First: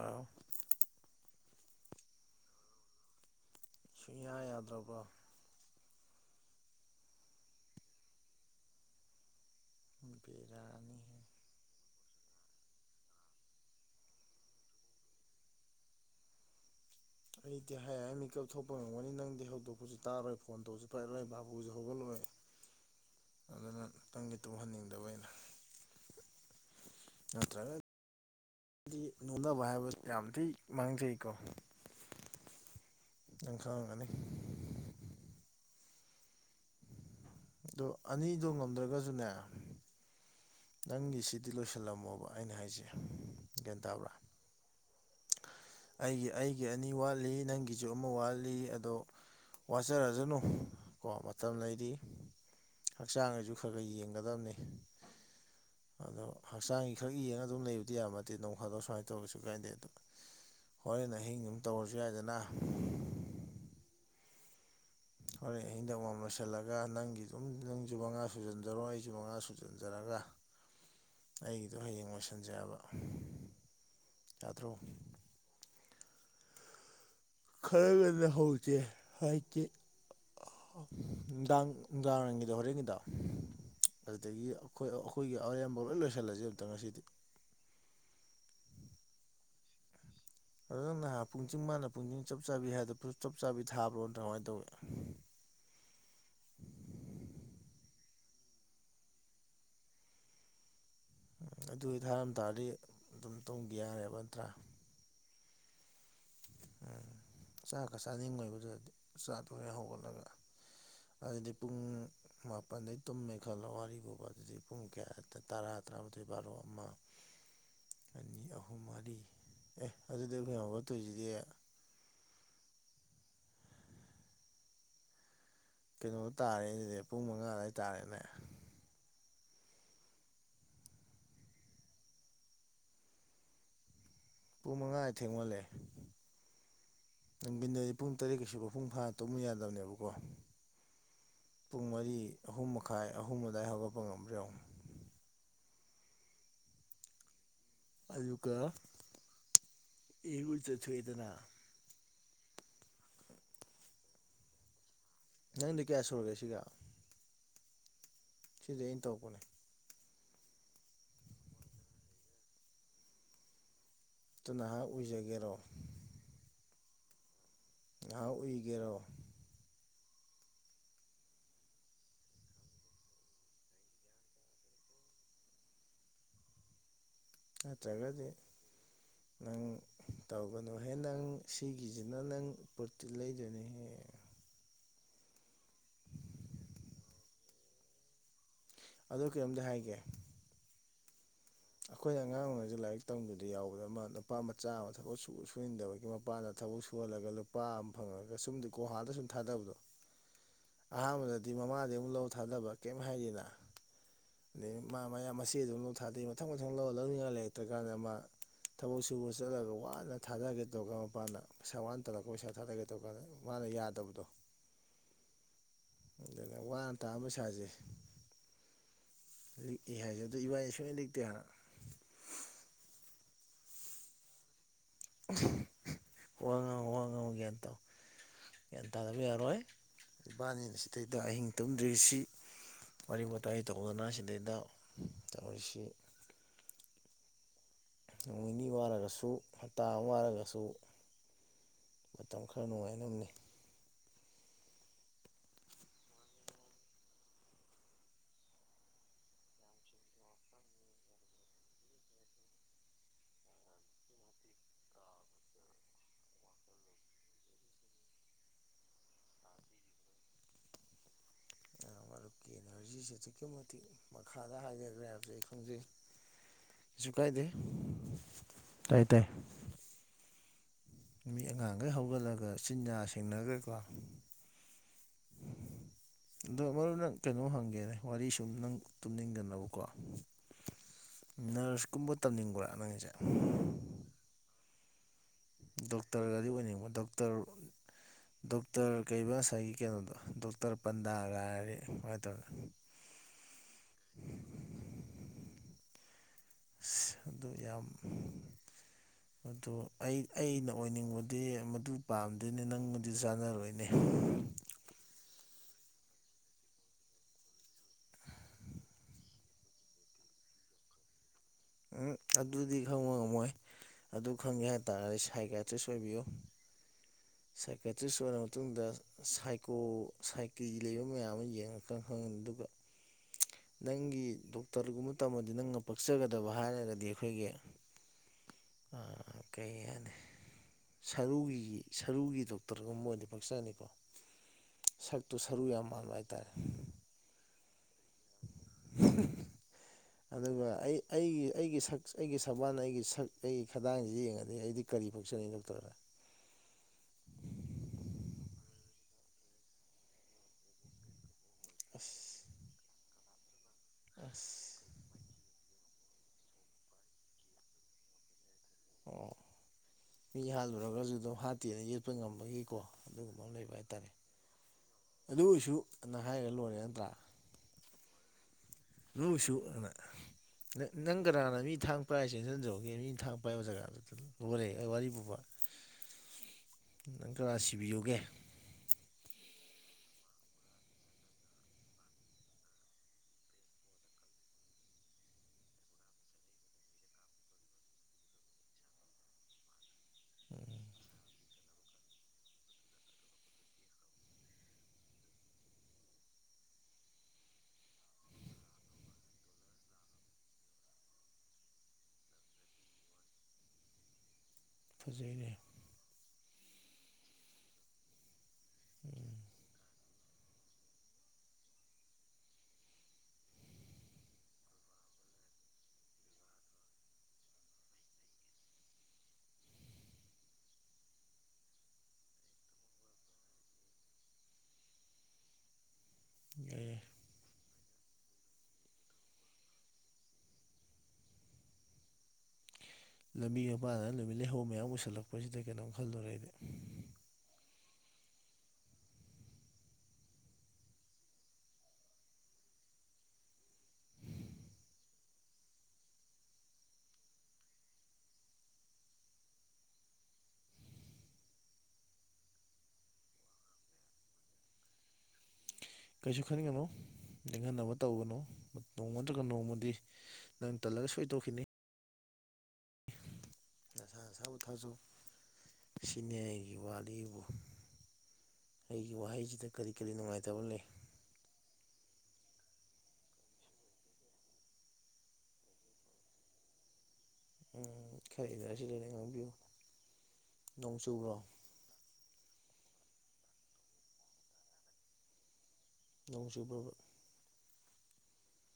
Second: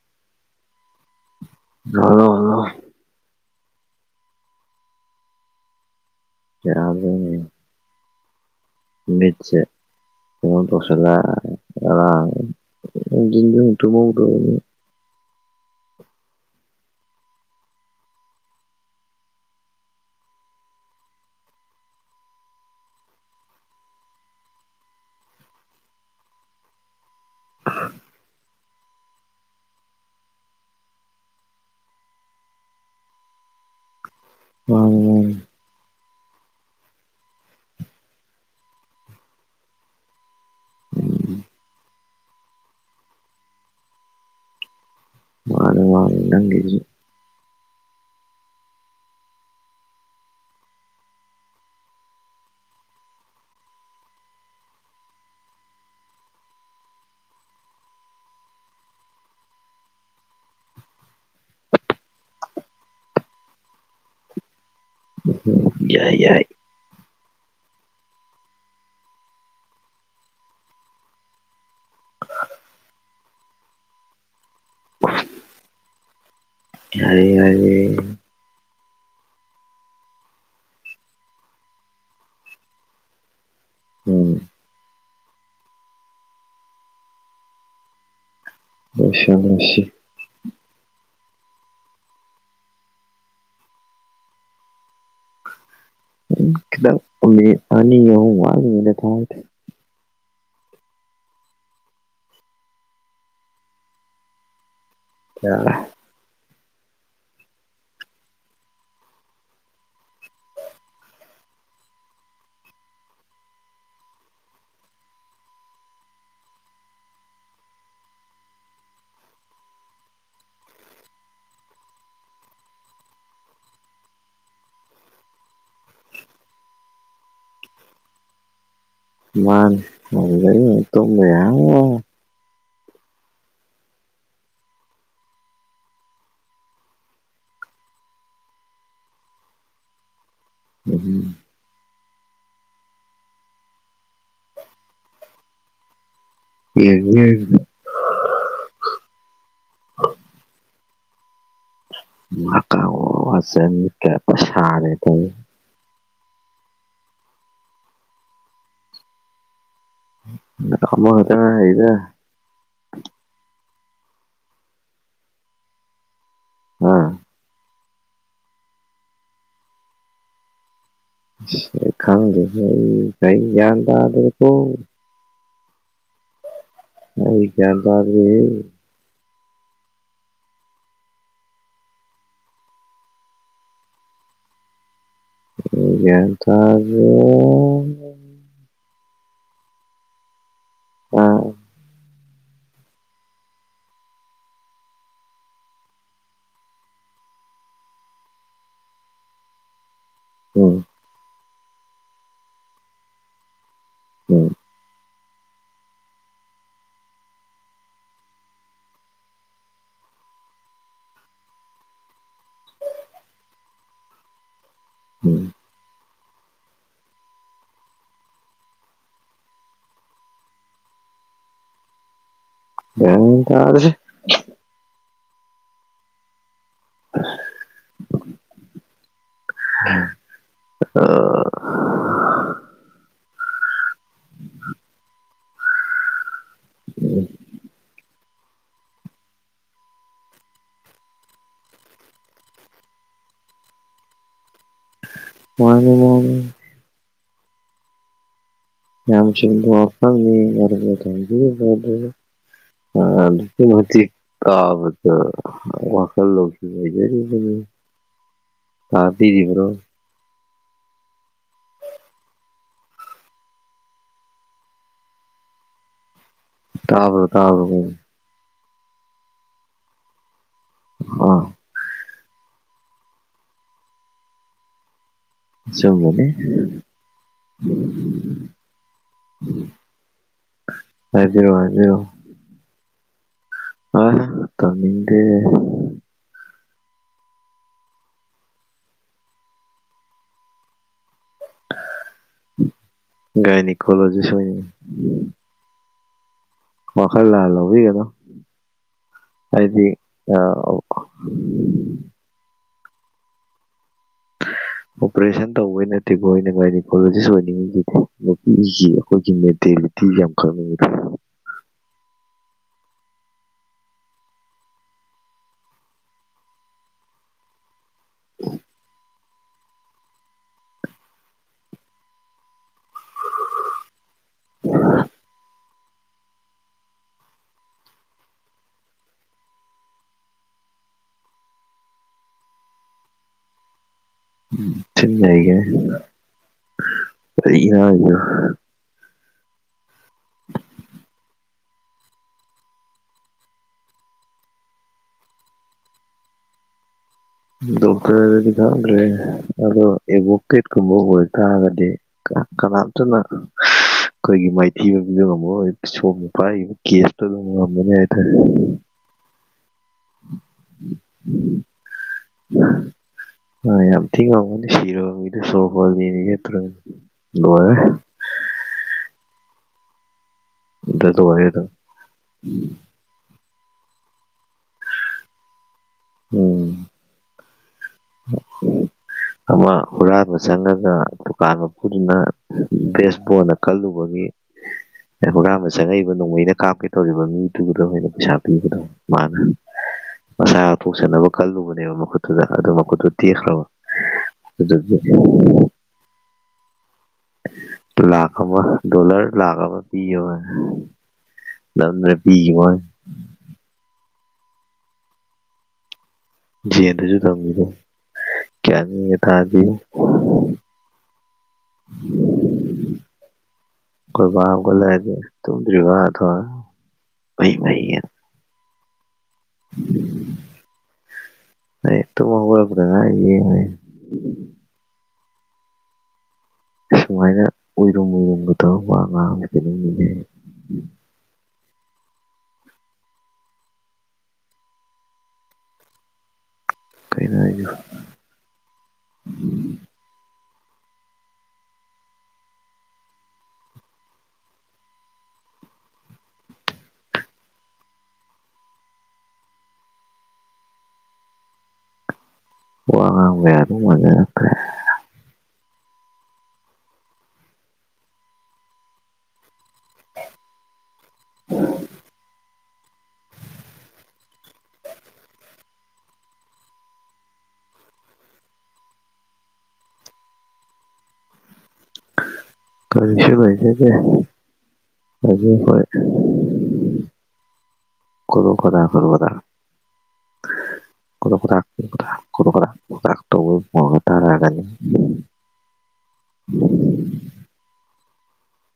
ꯍꯥꯎ hello hello ꯁꯨꯡꯌꯥ ꯌꯥꯗ꯭ꯔꯕꯣ ꯌꯥ ꯑꯗꯨ ꯃꯤꯠꯁꯦ [unintelligible] ꯕꯦꯔꯥꯅꯤ ꯇꯧꯁꯤꯜꯂ ꯉꯟꯔꯟ ꯅꯨꯗꯤꯟ ꯑꯃꯨꯛ ꯇꯨꯃꯍꯧꯗꯨ ꯑꯃꯨꯛ ꯑꯩꯗꯤ ꯍꯥꯏ ꯃꯤꯀꯞ ꯊꯣꯛꯄ ꯉꯝꯒꯅꯤ ꯅꯪꯗꯤ ꯍꯧꯗꯣꯛꯄꯁꯨ ꯇꯥꯔꯣꯏ ꯐꯣꯟ ꯇꯧꯕꯁꯨ ꯐꯔꯣꯏ ꯕꯥꯕꯨꯁꯨ ꯍꯧꯒꯠꯂꯣꯏ ꯑꯗꯨꯅꯇꯪꯒꯤ ꯇꯨꯝꯍꯟꯅꯤꯡꯗꯕ ꯑꯣꯏꯅ ꯅꯠꯇ꯭ꯔꯒ ꯗꯤ ꯅꯣꯛꯅꯕ ꯍꯥꯏꯕ ꯌꯥꯝ ꯊꯤ ꯃꯥꯡꯖꯩꯀꯣ ‌ꯅꯪ ꯈꯪꯉꯝꯒꯅꯤ ꯄꯪꯏ ꯗ‌ꯣ ꯑꯅꯤꯗꯣ ꯉꯝꯗ꯭ꯔꯒꯖꯨꯅꯦ ꯅꯪꯒꯤ ꯎꯝ ꯁꯤꯗꯤ ꯂꯣꯏꯁꯜꯂꯝꯃꯣꯕ ꯑꯩꯅ ꯍꯥꯏꯁꯦ ꯒ꯭ꯌꯥꯟ ꯇꯥꯕ꯭ꯔꯥ ꯃ ꯅ‌ꯦ ꯑꯩꯒꯤ ꯑꯩꯒꯤ ꯑꯅꯤ ꯋꯥꯠꯂꯤ ꯅꯪꯒꯤ ꯖꯨ ꯑꯃ ꯋꯥꯠꯂꯤ ꯑꯗꯣ ꯋꯥꯠꯆꯔꯖꯅꯨ ꯀꯣ ꯃꯇꯝ ꯂꯩꯔꯤ ꯍꯛꯆꯥꯡ ꯒꯖꯨ ꯈꯔ ꯈꯔ ꯌꯦꯡꯒꯗꯕꯅ‌ꯦ ꯑꯗꯣ ꯍꯛꯆꯥꯡꯒꯤ ꯈꯛ ꯌꯦꯡꯉꯒ ꯑꯗꯨꯝ ꯂꯩꯕꯗꯤ ꯌꯥꯕ ꯅꯠꯇ‌ꯦ ꯅꯣꯡꯐꯥꯗ‌ꯣꯛ ꯁꯨꯃꯥꯏꯅ ꯇꯧꯔꯁꯨ ꯀꯥꯏꯗꯦ ꯑꯗꯨꯣ ꯍꯣꯔꯦꯜ ꯑꯍꯤꯡ ꯑꯗꯨꯝ ꯇꯧꯔꯁꯨ ꯌꯥꯏꯗꯅ ꯍ‌ꯣꯌ‌ꯦꯜ ꯑꯍꯤꯡꯗ ꯑꯃꯝ ꯌꯥꯏ ꯃꯝ ꯌꯥꯏ ꯂ‌ꯣꯏꯁꯜ ꯂ ꯅꯪꯒꯤ ꯑꯗꯨꯝ ꯅꯪꯁꯨ ꯃꯉꯥ ꯁꯨꯖꯟꯖꯔꯣ ꯑꯩꯁꯨ ꯃꯉꯥ ꯁꯨꯖꯟꯖꯔꯒ ꯑꯩꯒꯤꯗꯣ ꯍꯌꯦꯡ ꯂꯣꯏꯁꯤꯟꯖ‌ꯦ ꯍꯥꯏꯕ ꯌꯥꯗ꯭ꯔꯣ ꯌꯥꯏꯌ‌ꯦ ꯌꯥꯏ ꯈꯔ ꯉꯟꯅꯥ ꯍꯧꯖ‌ꯦ ꯍꯥꯏꯀꯦ ꯅꯨꯡꯗꯥꯡ ꯅꯨꯡꯗꯥꯡ ꯋꯥꯏꯔꯝꯒꯤꯗ‌ꯣ ꯍꯣꯔꯦꯟꯒꯤꯗ‌ꯣ ꯎꯝ ꯑꯗꯒꯤ ꯑꯩꯈꯣꯏ ꯑꯩꯈꯣꯏꯒꯤ ꯑꯔꯦꯝꯕꯥ ꯂꯣꯏ ꯂꯣꯏꯁꯤꯜꯂꯖ‌ꯦ ꯑꯝꯇ ꯉꯁꯤꯗꯤ ꯂ‌ꯣꯏ ꯁꯜꯂꯁꯤ ꯑꯗꯨ ꯅꯍꯥꯟ ꯄꯨꯡꯆꯤꯡ ꯃꯥꯥꯟꯅ ꯄꯨꯡꯁꯤꯡ ꯆꯞ ꯆꯥꯕꯤ ꯍꯥꯏꯗ ꯆꯞ ꯆꯥꯕꯤ ꯊꯥꯕ꯭ꯔꯣ‌ ꯅꯠꯇ꯭ꯔꯥ ꯀꯃꯥꯏꯅ ꯇꯧꯏꯤ ꯈꯤꯇꯪ ꯍꯨꯝꯅꯤ ꯑꯅꯤ ꯑꯍꯨꯝ ꯋꯥꯠꯂꯤ ꯉꯥꯏꯗ ꯊꯥꯕꯅ‌ꯦ ꯑꯗꯨꯑ‌ꯣꯏ ꯊꯥꯔꯝ ꯇꯥꯔꯗꯤ ꯑꯗꯨꯝ ꯇꯨꯝꯒꯤ ꯌꯥꯔꯦꯕ ꯅꯠꯇ꯭ꯔꯥ ꯌꯥꯔ‌ꯦ ꯎꯝ ꯆꯥꯛꯀ ꯆꯥꯅꯤꯡꯉꯣꯏꯕꯗꯨꯗꯤ ꯆꯥꯛ ꯊꯑꯦ ꯍꯧꯒꯠꯂꯒ ꯑꯗꯨꯗꯤ ꯄꯨꯡ ꯃꯥꯄꯜꯗꯩ ꯇꯨꯝꯃꯦ ꯈꯜꯂꯣ ꯋꯥꯔꯤꯒꯨꯕ ꯑꯗꯨꯗꯤ ꯄꯨꯡ ꯀꯌꯥ ꯇꯔꯥ ꯇꯔꯥꯃꯥꯊꯣꯏ ꯕꯥꯔꯣ ꯑꯃ ꯑꯅꯤ ꯑꯍꯨꯝ ꯃꯔꯤ ꯑꯦ ꯑꯗꯨꯗꯤ ꯑꯈ‌ꯣꯏ ꯍꯧꯒꯠꯇꯣꯏꯁꯤꯗꯤ ꯀꯩꯅꯣ ꯇꯥꯔꯦ ꯑꯗꯨꯗꯤ ꯄꯨꯡ ꯃꯉꯥ ꯑꯗꯨꯋꯥꯏ ꯇꯥꯔꯦꯅꯦ ꯃꯥꯟ [unintelligible] ꯇꯨꯝꯕ ꯌꯕꯩ ꯋ ꯄꯨꯡ ꯃꯉꯥ ꯊꯦꯡꯃꯜꯂꯦ ꯅꯨꯡꯗꯤꯟꯗꯗꯤ ꯄꯨꯡ ꯇꯔꯦꯠ ꯀꯩꯁꯨ ꯃꯄꯨꯡ ꯐꯥꯅ ꯇꯨꯝꯃꯨ ꯌꯥꯗꯕꯅꯦꯕꯀꯣ [unintelligible] ꯄꯨꯡ ꯃꯔꯤ ꯑꯍꯨꯝ ꯃꯈꯥꯏ ꯑꯍꯨꯝ ꯑꯗꯥꯏ ꯍꯧꯒꯠꯄ ꯉꯝꯕ꯭ꯔꯥ ꯌꯦꯡꯑ‌ꯣ ꯌꯦꯡꯒ‌ꯦ ꯑꯗꯨꯒ ꯏꯔꯨꯖꯊꯣꯛꯑꯦꯗꯅ ꯍꯀꯥꯝ ꯋꯥ ꯋꯥ ꯆꯟꯅꯤꯗ ꯄꯩꯁꯥ ꯅ‌ꯦ ꯇꯧꯏ ꯅꯪꯗꯤ ꯀꯌꯥ ꯁꯨꯔꯒꯦ ꯁꯤꯒ ꯁꯤꯗꯤ ꯑꯩꯅ ꯇꯧꯔꯛꯄꯅꯦ ꯑꯃ ꯈꯇꯥ ꯉꯥꯏꯔꯤꯗ ꯑꯗꯨ ꯅꯍꯥꯛ ꯑꯣꯏꯖꯒꯦꯔꯣ ꯍꯥ ꯉꯍꯥꯛ ꯎꯏꯒꯦꯔꯣ ꯑ‌ꯩ ꯈꯪꯗ‌ꯦꯗ ꯑꯩ ꯀꯩ ꯒ꯭ꯌꯥꯟꯇꯥꯗ꯭ꯔ‌ꯦꯀ‌ꯣ ꯑ ꯆꯒꯗꯤ ꯅꯪ ꯇꯧꯒꯅꯨꯍꯦ ꯅꯪ ꯁꯤꯒꯤꯁꯤꯅ ꯅꯪ ꯄ꯭ꯔꯣꯇꯤꯟ ꯂꯩꯗꯣꯏꯅꯤꯍꯦ ꯒꯌ꯭ꯥꯟ ꯇꯥꯗꯦ ꯑꯗꯣ ꯀꯩꯅꯣꯝꯗꯤ ꯍꯥꯏꯒꯦ ꯑ ꯑꯈꯣꯏ ꯑꯉꯥꯡ ꯑꯣꯏꯔꯖꯨ ꯂꯥꯏꯔꯤꯛ ꯇꯝꯕꯗ ꯌꯥꯎꯕꯗ ꯑꯃ ꯅꯨꯄꯥ ꯃꯆꯥ ꯑꯃ ꯊꯕꯛ ꯁꯨ ꯁꯨꯅꯤꯡꯗꯕꯒꯤ ꯃꯄꯥꯅ ꯊꯕꯛ ꯁꯨꯍꯜꯂꯒ ꯂꯨꯞ__ ꯅꯨꯄꯥ ꯑꯃ ꯐꯪꯉꯒ ꯁꯨꯝ ꯗ ꯒꯨꯍꯥꯗ ꯁꯨꯝ ꯊꯥꯗꯕꯗꯣ ꯑꯍꯥꯟꯕꯗꯗꯤ ꯃꯃꯥꯗꯩ ꯑꯃꯨꯛ ꯂꯧ ꯊꯥꯗꯕ ꯀꯔꯤꯝ ꯍꯥꯏꯗꯤꯗ ꯑꯗꯩ ꯃꯥ ꯃꯌꯥꯝ ꯃꯁꯤ ꯑꯗꯨꯝ ꯂꯧ ꯊꯥꯗꯩ ꯃꯊꯪ ꯃꯊꯪ ꯂꯧ ꯂꯧꯅꯤꯡꯉꯥꯏ ꯂꯩꯔꯛꯇ꯭ꯔꯀꯥꯟꯗ ꯃꯥ ꯊꯕꯛ ꯁꯨꯕ ꯆꯠꯂꯒ ꯋꯥꯅ ꯊꯥꯗꯒꯦ ꯇꯧꯒ ꯃꯄꯥꯅ ꯄꯩꯁꯥ ꯋꯥꯅ ꯇꯥꯜꯂꯛꯄ ꯄꯩꯁꯥ ꯊꯥꯗꯒꯦ ꯑꯗꯨ ꯀꯥꯟꯗ ꯃꯥꯅ ꯌꯥꯗꯕꯗꯣ ꯑꯗꯨꯅꯦ ꯋꯥꯅ ꯇꯥꯟꯕ ꯄꯩꯁꯥꯖꯦ ꯑꯗꯨ ꯑꯦ ꯍꯥꯏꯖꯦ ꯑꯗꯣ ꯏꯕꯥꯏꯗꯤ ꯁꯨꯛꯂꯤꯛ ꯂꯤꯛꯇꯦ ꯍꯥꯏꯕ ꯒꯌ꯭ꯥꯟ ꯒꯥ ꯇꯥꯗꯦ ꯋꯥ -ꯉꯥꯡꯎ ꯋꯥ-ꯉꯥꯡꯎ ꯒ꯭ꯌꯥꯟ ꯇꯥꯎ ꯒ꯭ꯌꯥꯟ ꯇꯥꯗꯕ ꯌꯥꯔꯣꯏ ꯏꯕꯥꯅꯤꯅ ꯁꯤꯗꯩꯗ ꯑꯍꯤꯡ ꯇꯨꯝꯗ꯭ꯔꯤꯁꯤ ꯋꯥꯔꯤ ꯋꯥꯇꯥꯏ ꯇꯧꯗꯅ ꯁꯤꯗꯩꯗ ꯇꯧꯔꯤꯁꯤ ꯅꯣꯡ ꯅꯤꯅꯤ ꯋꯥꯔꯒꯁꯨ ꯍꯞꯇꯥ ꯑꯃ ꯋꯥꯔꯒꯁꯨ ꯃꯇꯝ ꯈꯔ ꯅꯨꯡꯉꯥꯏꯅꯕꯅꯤ ꯃꯥꯅꯤ ꯃꯥꯅꯤ ꯌꯥꯝ ꯆꯨꯝꯕ ꯋꯥꯐꯝꯅꯤ [unintelligible] [unintelligible] ꯃꯇꯤꯛ ꯀꯥꯕꯗ ꯋꯥꯈꯜ ꯂꯧꯁꯤꯡ ꯑꯣꯏꯖꯔꯤꯕꯅꯤ ꯇꯥꯕꯤꯔꯤꯕ꯭ꯔꯣ ꯃꯔꯨꯞꯀꯤ ꯑꯦꯅꯔꯖꯤꯁꯦ ꯑꯁꯨꯛꯀꯤ ꯃꯇꯤꯛ ꯃꯈꯥꯗ ꯍꯥꯏꯗꯒ꯭ꯔꯦ ꯍꯥꯏꯕꯁꯦ ꯑꯩ ꯈꯪꯖꯩ ꯀꯩꯁꯨ ꯀꯥꯏꯗꯦ ꯇꯥꯏ-ꯇꯥꯏ ꯅꯨꯕꯤ ꯑꯉꯥꯡꯒꯩ ꯍꯧꯒꯠꯂꯒ ꯆꯤꯟ ꯌꯥ ꯁꯦꯡꯅꯒ꯭ꯔꯦꯀꯣ ꯑꯗꯣ ꯃꯔꯨꯞ ꯅꯪ ꯀꯩꯅꯣꯝ ꯍꯪꯒꯦ ꯋꯥꯔꯤ ꯁꯨꯝ ꯅꯪ ꯇꯨꯝꯅꯤꯡꯗꯅꯕꯀꯣ ꯅꯔ꯭ꯁ ꯀꯨꯝꯕ ꯇꯝꯅꯤꯡꯕ꯭ꯔꯥ ꯅꯪꯖꯦ ꯑꯁ ꯇꯝꯅꯤꯡꯗꯦ ꯗꯣꯛꯇ꯭ꯔꯒꯗꯤ ꯑꯣꯏꯅꯤꯡꯕꯔꯥ ꯗꯣꯛꯇ꯭ꯔ ꯗꯣꯛꯇꯔ ꯀꯩꯕ ꯉꯁꯥꯏꯒꯤ ꯀꯩꯅꯣꯗꯣ ꯗꯣꯛꯇꯔ ꯄꯟꯗꯥꯒ ꯍꯥꯏꯔꯤ ꯁꯨꯃꯥꯏꯅ ꯇꯧꯅꯤ ꯒꯥꯏꯅꯤꯀꯣꯂꯣꯖꯤꯁ ꯑꯣꯏꯅꯤꯡꯉꯦ ꯏꯁ ꯑꯗꯨ ꯌꯥꯝ ꯑꯗꯨ ꯍꯥꯏꯗꯤ ꯑꯩ ꯑꯩꯅ ꯑꯣꯏꯅꯤꯡꯕꯗꯤ ꯃꯗꯨ ꯄꯥꯝ ꯑꯗꯨꯗꯤ ꯅꯪꯒꯗꯤ ꯆꯥꯟꯅꯔꯣꯏꯅꯦ ꯑꯣꯄ꯭ꯔꯦꯁꯟ ꯇꯧꯕꯩ ꯅꯠꯇꯦꯀꯣ ꯑꯩꯅ ꯒꯥꯏꯅꯤꯀꯣꯂꯣꯖꯤꯁ ꯑꯣꯏꯅꯤꯡꯉꯤꯗꯤ ꯅꯨꯄꯤꯖꯦ ꯑꯈꯣꯏꯒꯤ ꯃꯦꯟꯇꯦꯂꯤꯇꯤꯖꯦ ꯌꯥꯝ ꯈꯪꯅꯤꯡꯉꯦ ꯎꯝ ꯑꯗꯨꯗꯤ ꯈꯪꯕ ꯉꯝꯃꯣꯏ ꯑꯗꯨ ꯈꯪꯒꯦ ꯍꯥꯏꯇꯥꯥꯔꯒꯗꯤ ꯁꯥꯏꯀꯥꯏꯇ꯭ꯔꯤꯁ ꯑꯣꯏꯕꯤꯌꯨ ꯁꯥꯏꯀꯥꯏꯇ꯭ꯔꯤꯁ ꯑꯣꯏꯔꯥ ꯃꯇꯨꯡꯗ ꯁꯥꯏꯀꯣꯜ ꯁꯥꯏꯀꯤ ꯂꯩꯕ ꯃꯌꯥꯝ ꯑꯃ ꯌꯦꯡꯉꯒ ꯈꯪꯉꯅꯤ ꯑꯗꯨꯒ ꯅꯪꯒꯤ ꯗꯣꯛꯇꯔꯒꯨꯝꯕ ꯇꯝꯃꯗꯤ ꯅꯪꯅ ꯄꯛꯆꯒꯗꯕ ꯍꯥꯏꯔꯒꯗꯤ ꯑꯩꯈꯣꯏꯒꯤ ꯑ ꯀꯩ ꯍꯥꯏꯅꯤ ꯁꯔꯨꯒꯤ ꯁꯔꯨꯒꯤ ꯗꯣꯛꯇꯔꯒꯨꯝꯕ ꯑꯣꯏꯔꯗꯤ ꯄꯛꯆꯔꯅꯤꯀꯣ ꯊꯤꯅ ꯁꯛꯇꯣ ꯁꯔꯨ ꯍꯩꯒꯅꯤ ꯌꯥꯝ ꯃꯥꯟꯕ ꯍꯥꯏꯇꯥꯔꯦ ꯍꯝ ꯀꯔꯤꯅꯣ ꯍꯥꯏꯁꯤꯕꯣ ꯑꯗꯨꯒ ꯑꯩ ꯑꯩꯒꯤ ꯑꯩꯒꯤ ꯁꯛ ꯑꯩꯒꯤ ꯁꯕꯥꯟ ꯑꯩꯒꯤ ꯁꯛ ꯑꯩꯒꯤ ꯈꯗꯥꯡꯖꯤ ꯌꯦꯡꯉꯗꯤ ꯑꯩꯗꯤ ꯀꯔꯤ ꯄꯛꯆꯅꯤ ꯗꯣꯛꯇꯔ [inaudible] ꯗꯣꯛꯇ꯭ꯔꯗꯗꯤ ꯈꯪꯗ꯭ꯔꯦꯅꯦ ꯑꯗꯣ ꯑꯦꯕꯣ ꯀꯦꯠ ꯀꯨꯝꯕ ꯑꯣꯏꯇꯥꯥꯔꯒꯗꯤ ꯑꯁ ꯀꯅꯥꯝꯇꯅ ꯑꯈꯣꯏꯒꯤ ꯑꯁ ꯃꯥꯏꯊꯤꯕ ꯄꯤꯕ ꯉꯥꯝꯃꯣꯏ ꯁꯣꯝꯅ ꯄꯥꯏꯔꯤꯕ ꯀꯦꯁꯇꯨ ꯑꯗꯨꯝ ꯉꯝꯒꯅꯤ ꯍꯥꯏ ꯇꯥꯔꯦ ꯑꯣ ꯃꯤ ꯍꯥꯠꯂꯨꯔꯒꯖꯨ ꯑꯗꯨꯝ ꯍꯥꯠꯇꯦꯅ ꯌꯦꯠ ꯄꯥ ꯉꯝꯕꯒꯤꯀꯣ ꯑꯗꯨꯒꯨꯝꯕ ꯑꯃ ꯑ, ꯂꯩꯕ ꯌꯥꯝ ꯍꯥꯏꯇꯥꯔꯦ ꯊꯤ ꯉꯝꯒꯅꯤ ꯁꯤꯔꯕ ꯑꯗꯨ ꯑꯣꯏꯔꯁꯨꯅ ꯍꯥꯏꯔ ꯂꯣꯏꯔꯦ ꯅꯠꯇ꯭ꯔꯥ ꯂ‌ꯣꯏꯔ‌ꯦ ꯑꯗꯨ ꯑꯣꯏꯁꯨꯅ ꯑꯝꯇ ꯅꯪ ꯂꯣꯏꯔꯦ ꯀꯅꯥꯅ ꯑꯗꯨꯝ ꯃꯤ ꯊꯥꯡ ꯄꯥꯏꯔ ꯆꯦꯟꯖꯟꯖꯧꯒꯦ ꯃꯤ ꯊꯥꯡ ꯄꯥꯏꯕ ꯖꯒꯥꯗꯨꯗ ꯍꯣꯔꯦ ꯋꯥꯔꯤ ꯕꯨꯕ ꯎꯝ ꯅꯪ ꯀꯥꯅ ꯁꯤꯕꯤꯌꯨꯒꯦ [inaudible] ꯑꯃ ꯍꯨꯔꯥꯜꯕ ꯆꯪꯉꯒ ꯗꯨꯀꯥꯟ ꯃꯄꯨꯗꯨꯅ ꯕꯦꯁꯕꯣꯜꯅ ꯀꯜꯂꯨꯕꯒꯤ ꯍꯨꯔꯥꯟꯕ ꯆꯪꯉꯛꯏꯕ ꯅꯣꯡꯃꯩꯅ ꯀꯥꯞꯀꯦ ꯇꯧꯔꯤꯕ ꯃꯤꯗꯨꯕꯨꯗ ꯑꯣꯏꯅ ꯄꯩꯁꯥ ꯄꯤꯒꯗꯝꯅꯤ ꯃꯥꯅꯦ ꯃꯁꯥ ꯉꯥꯛꯊꯣꯛꯆꯅꯕ ꯀꯜꯂꯨꯕꯅꯦꯕ ꯃꯈꯨꯠꯇꯨꯗ ꯑꯗꯨ ꯃꯈꯨꯠꯇꯨ ꯇꯦꯛꯈ꯭ꯔꯕ ꯑꯗꯨ ꯕꯨꯗꯤ ꯂꯥꯈ ꯑꯃ ꯗꯣꯂꯔ ꯂꯥꯈ ꯑꯃ ꯄꯤꯌ‌ꯣꯅ ꯅꯝꯗ ꯄꯤꯒꯤ ꯕꯩ ꯋꯥ ꯅꯤ ꯐꯖꯩꯅꯦ ꯖꯦ ꯗꯁꯨ ꯊꯝꯃꯨꯔꯦ ꯒꯌ꯭ꯥꯟ ꯃꯦꯉꯥ ꯇꯥꯗꯦ ꯍꯦ [inaudible] ꯀꯣꯏꯕꯥ ꯀꯧꯕ ꯂꯒ ꯇꯗꯔꯤꯕꯥ ꯊ ꯑꯩ ꯇꯨꯝ ꯍꯧꯒꯣꯠꯂꯛꯄꯇ ꯉꯥꯏꯔꯤꯌꯦ ꯑꯦ ꯁꯨꯃꯥꯏꯅ ꯎꯏꯔꯨꯝ- ꯎꯏꯔꯨꯝꯒ ꯇꯧꯔꯒ ꯋꯥ ꯉꯥꯡꯕꯖꯦ ꯀꯩꯅꯣꯝ ꯅꯤꯡꯖꯤꯡꯉꯦ꯫ ꯂꯝꯕꯤꯒ ꯃꯄꯥꯟꯅ ꯂꯝꯕꯤ ꯂꯩꯍꯧ ꯃꯌꯥꯝ ꯄꯨꯁꯜꯂꯛꯄꯁꯤꯗ ꯀꯩꯅꯣꯝ ꯈꯜꯂꯨꯔ ꯑꯩꯗꯤ ꯀꯩꯅꯣ ꯍꯥꯏꯖꯤꯕꯨ [inaudible] ꯋꯥ ꯉꯥꯡꯕ ꯃꯊꯧ ꯃꯟꯗꯦꯗ ꯀꯩꯁꯨ ꯈꯟꯒꯅꯣ ꯅꯤꯡꯍꯟꯅꯕ ꯇꯧꯒꯅꯨ ꯅꯣꯡꯃ ꯅꯠꯇ꯭ꯔꯒ ꯅꯣꯡꯃ ꯗꯨꯗꯤ ꯅꯪ ꯇꯜꯂꯒ ꯁꯣꯏ ꯇꯣꯛꯈꯤꯅꯤ ꯅꯁꯥ ꯅꯁꯥꯕꯨ ꯊꯥꯁꯎꯛ ꯁꯤꯅꯤꯉꯥꯏꯒꯤ ꯋꯥꯔꯤꯕꯨ ꯑꯩꯒꯤ ꯋꯥꯍꯩꯖꯤꯗ ꯀꯔꯤ-ꯀꯔꯤ ꯅꯨꯡꯉꯥꯏꯇꯕ ꯂꯩ ꯀꯔꯤꯁꯨ ꯂꯩꯖꯗꯦ ꯍꯧꯖꯤ ꯍꯣꯏ ꯎꯝ ꯀꯣꯗꯣ ꯀꯗꯥ ꯈꯔꯤꯗꯔꯁꯤ ꯂꯩꯔ ꯀꯣꯗꯣ ꯀꯗꯥ ꯉꯥꯡꯕꯤꯌꯨ ꯅꯣꯡ ꯆꯨꯕ꯭ꯔꯣ [unintelligible] ꯅꯣꯡꯁꯤꯔꯤꯕ꯭ꯔꯕ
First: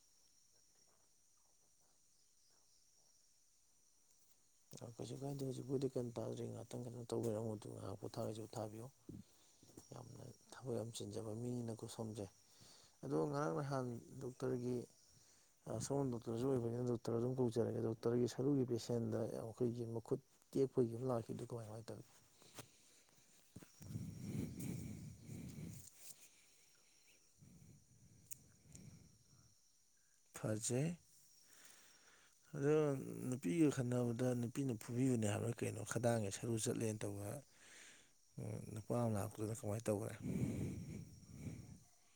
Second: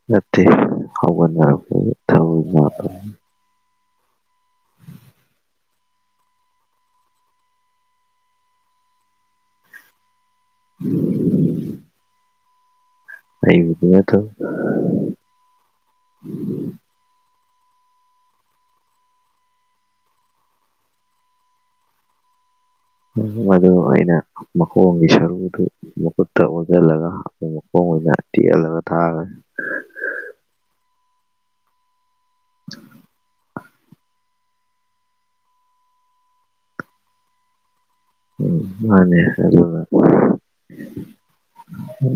ꯅꯠꯇꯦ ꯍꯧꯒꯠꯅꯔꯛꯄ ꯊ ꯀꯩꯁꯨ ꯀꯥꯏꯗꯦ ꯍꯧꯖꯤꯛꯄꯣꯏꯗꯤ ꯀꯩꯅꯣ ꯇꯥꯗ꯭ꯔꯤ ꯉꯍꯥꯛꯇꯪ ꯈꯇꯪ ꯇꯧꯕꯤꯔꯝꯃ ꯃꯇꯨꯡ ꯉꯥꯏꯍꯥꯛ ꯄꯣꯊꯥꯁꯤ ꯊꯥꯕꯤꯌꯨ ꯌꯥꯝꯅ ꯊꯕꯛ ꯌꯥꯝ ꯆꯤꯟꯖꯕ ꯃꯤꯅꯤꯅꯀ ꯁꯣꯝꯁꯦ ꯑꯗꯣ ꯉꯔꯥꯡ ꯑꯩꯕꯨꯗꯤ ꯅꯍꯥꯟ ꯅꯠꯇꯕ ꯗꯣꯛꯇꯔꯒꯤ ꯁꯒꯣꯝ ꯗꯣꯛꯇꯔꯁꯨ ꯑꯣꯏꯕꯅꯤꯅ ꯗ ꯗꯣꯛꯇꯔ ꯑꯗꯨꯝ ꯀꯧꯖꯔꯒꯦ ꯗꯣꯛꯇꯔꯒꯤ ꯁꯔꯨꯒꯤ ꯄꯦꯁꯦꯟꯗ ꯑꯩꯈꯣꯏꯒꯤ ꯃꯈꯨꯠ ꯇꯦꯛꯄꯒꯤꯨꯝ ꯂꯥꯛꯈꯤꯗꯦ ꯀꯃꯥꯏ ꯀꯃꯥꯏꯅ ꯇꯧꯋꯤ ꯃ ꯑꯩꯅ ꯃꯈꯣꯡꯒꯤ ꯁꯔꯨꯗꯨ ꯃꯈꯨꯠꯇ ꯑꯣꯟꯁꯤꯜꯂꯒ ꯃꯈꯣꯡ ꯑꯣꯏꯅ ꯇꯦꯜꯜꯂꯒ ꯊꯥꯔꯒ ꯐꯖꯩ ꯑꯗꯣ ꯅꯨꯄꯤꯒ ꯈꯟꯅꯕꯗ ꯅꯨꯄꯤꯅ ꯐꯨꯕꯤꯕꯅꯦ ꯍꯥꯏꯕ ꯀꯩꯅꯣ ꯈꯗꯥꯡꯉꯦ ꯁꯔꯨ ꯆꯠꯂꯦꯅ ꯇꯧꯕ ꯎꯝ ꯅꯨꯄꯥ ꯑꯃ ꯃꯥꯅꯦ ꯂꯥꯛꯄꯗꯨꯗ ꯑꯗꯨꯅ ꯀꯃꯥꯏꯅ ꯇꯧꯈ꯭ꯔꯦ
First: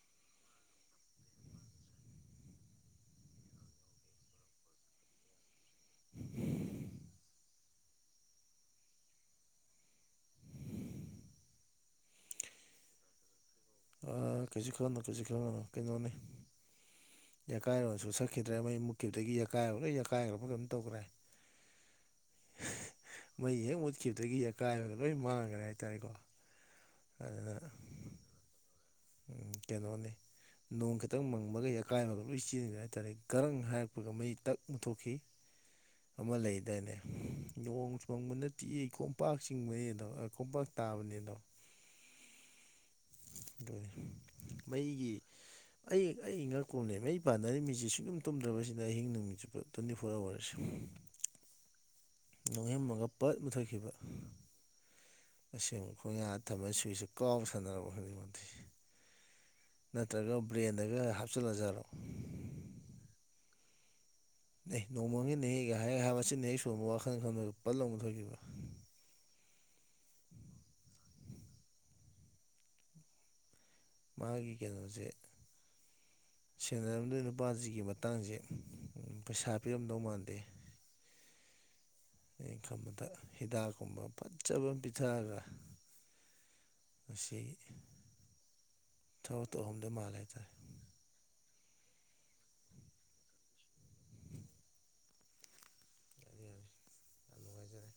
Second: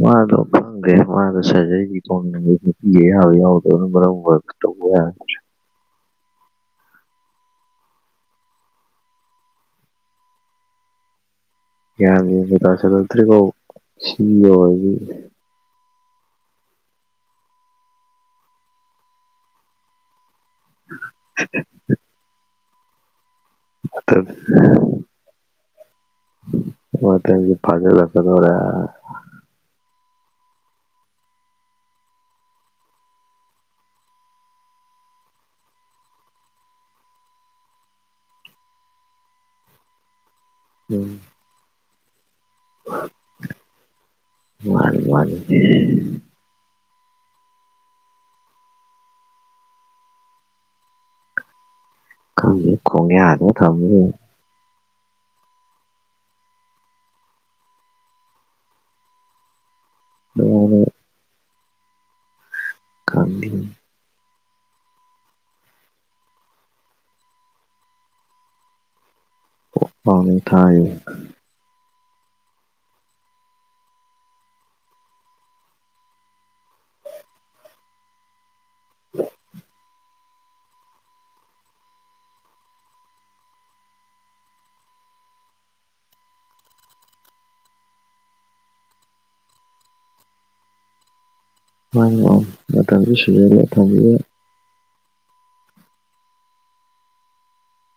ꯃꯥꯗꯣ ꯐꯪꯒꯦ ꯃꯥꯗꯣ ꯁꯖꯩꯒꯤ ꯐꯣꯡꯅꯤꯡꯦ ꯅꯨꯄꯤꯒꯌꯥꯎ ꯌꯥꯎꯗꯕꯅ ꯃꯔꯝ ꯑꯣꯏꯔ ꯇꯧꯕ ꯌꯥ [inaudible] ꯒꯥꯟ ꯃꯦꯟꯒ ꯇꯥꯁꯤꯜꯂꯛꯇꯔꯦꯀꯣ ꯀꯩꯁꯨ ꯈꯪꯅꯨ ꯀꯩꯁꯨ ꯈꯪꯉꯅꯨ ꯀꯩꯅꯣꯅꯤ ꯌꯥꯀꯥꯏꯔꯣꯁꯨ ꯁꯛꯈꯤꯗ꯭ꯔꯦ ꯃꯩ ꯃꯨꯠꯈꯤꯕꯗꯒꯤ ꯌꯀꯥꯏꯔꯣ ꯂꯣꯏ ꯌꯀꯥꯏꯈ꯭ꯔꯕ ꯀꯩꯝ ꯇꯧꯈ꯭ꯔꯦ ꯃꯩ ꯍꯦꯛ ꯃꯇꯝ ꯃꯨꯠꯈꯤꯕꯗꯒꯤ ꯑꯀꯥꯏꯕꯗ ꯂꯣꯏ ꯃꯥꯡꯈ꯭ꯔꯦ ꯍꯥꯏꯇꯥꯔꯦꯀꯣ ꯃ ꯇꯦꯡ ꯐꯖ ꯂꯗꯣꯔ ꯎꯝ ꯀꯩꯅꯣꯅꯦ ꯅꯣꯡ ꯈꯤꯇꯪ ꯃꯪꯕꯒ ꯑꯀꯥꯏꯕꯒ ꯂꯣꯏ ꯆꯦꯟꯒ꯭ꯔꯦ ꯍꯥꯏꯇꯥꯔꯦ ꯔꯪ ꯍꯥꯏꯔꯛꯄꯒ ꯃꯩ ꯇꯛ ꯃꯨꯊꯣꯛꯈꯤ ꯑꯃ ꯂꯩꯗꯥꯏꯅꯦ ꯅꯣꯡ ꯆ ꯐꯪꯕ ꯅꯠꯇꯦ ꯈꯣꯝꯄꯥꯛ ꯆꯤꯡꯕꯅꯤ ꯑꯗꯣ ꯈꯣꯝꯄꯥꯛ ꯎꯝ ꯇꯥꯕꯅꯤꯗ ꯑꯗꯨꯅꯤ ꯃꯩꯒꯤ [unintelligible] ꯑꯩ ꯉꯛ ꯀꯣꯝꯂꯕ ꯑꯩ ꯄꯥꯟꯅꯔꯤꯃꯤꯁꯤꯦ ꯁꯨꯡꯛꯨꯝ ꯇꯨꯝꯗ꯭ꯔꯕꯁꯤꯅ ꯑꯍꯤꯡ ꯅꯨꯃꯤꯠ ꯆꯨꯞꯄ ꯇ꯭ꯋꯦꯟꯇꯤ ꯐꯣꯔ ꯑꯋꯥꯔꯁꯦ ꯈꯪꯗꯦ ꯅꯣꯡꯍꯦꯝꯃꯒ ꯄꯠ ꯈꯣꯡꯌꯥꯗ ꯃꯨꯊꯣꯏꯈꯤꯕ ꯊꯝꯃꯤꯁꯦ ꯑꯁꯦꯡꯕ ꯈꯣꯏ ꯉ ꯊꯝꯕ ꯁꯨꯏꯁꯤꯦ ꯀꯥꯎ ꯁꯥꯟꯅꯔꯕ ꯈꯗꯤꯡꯃꯛ ꯅꯠꯇ꯭ꯔꯒ ꯑꯗꯨꯃꯥꯏꯅ ꯕ꯭ꯔꯦꯟꯗꯒ ꯍꯥꯞꯆꯤꯜꯂꯖꯔꯣ ꯀꯃꯤ ꯅ ꯅꯣꯡꯃꯒꯤ ꯅ ꯍꯦꯛꯒ ꯍꯥꯏꯦꯛꯒ ꯍꯥꯏꯕꯁꯤꯅ ꯍꯦꯛ ꯁꯣꯟꯕ ꯋꯥꯈꯜ ꯈꯟꯕꯒ ꯄꯜꯂꯧꯅ ꯊꯣꯏꯈꯤꯕ ꯃꯅꯤ ꯊ ꯃꯥꯒꯤ ꯀꯩꯅꯣꯁꯦ ꯁꯦꯟꯅꯔꯝꯗ ꯅꯨꯄꯥꯁꯤꯒꯤ ꯃꯇꯥꯡꯁꯦ ꯄꯩꯁꯥ ꯄꯤꯔꯝꯗꯧ ꯃꯥꯟꯗꯦ ꯑꯩꯅ ꯈꯟꯕꯗ ꯍꯤꯗꯥꯛꯀꯨꯝꯕ ꯐꯖꯕ ꯑꯃ ꯄꯤꯊꯔꯒ ꯉꯁꯤ ꯊꯥ ꯇꯣꯛ ꯑꯍꯝꯗ ꯃꯥꯜꯂꯦ ꯍꯥꯏꯇꯥꯔꯦ ꯍꯝ ꯊꯥꯡꯁꯨ ꯁꯨꯖꯅ ꯊꯥꯡꯕꯤꯦ ꯌꯥꯅꯤ ꯌꯥꯅꯤ ꯌꯥꯝ ꯅꯨꯡꯉꯥꯏꯖꯔꯦ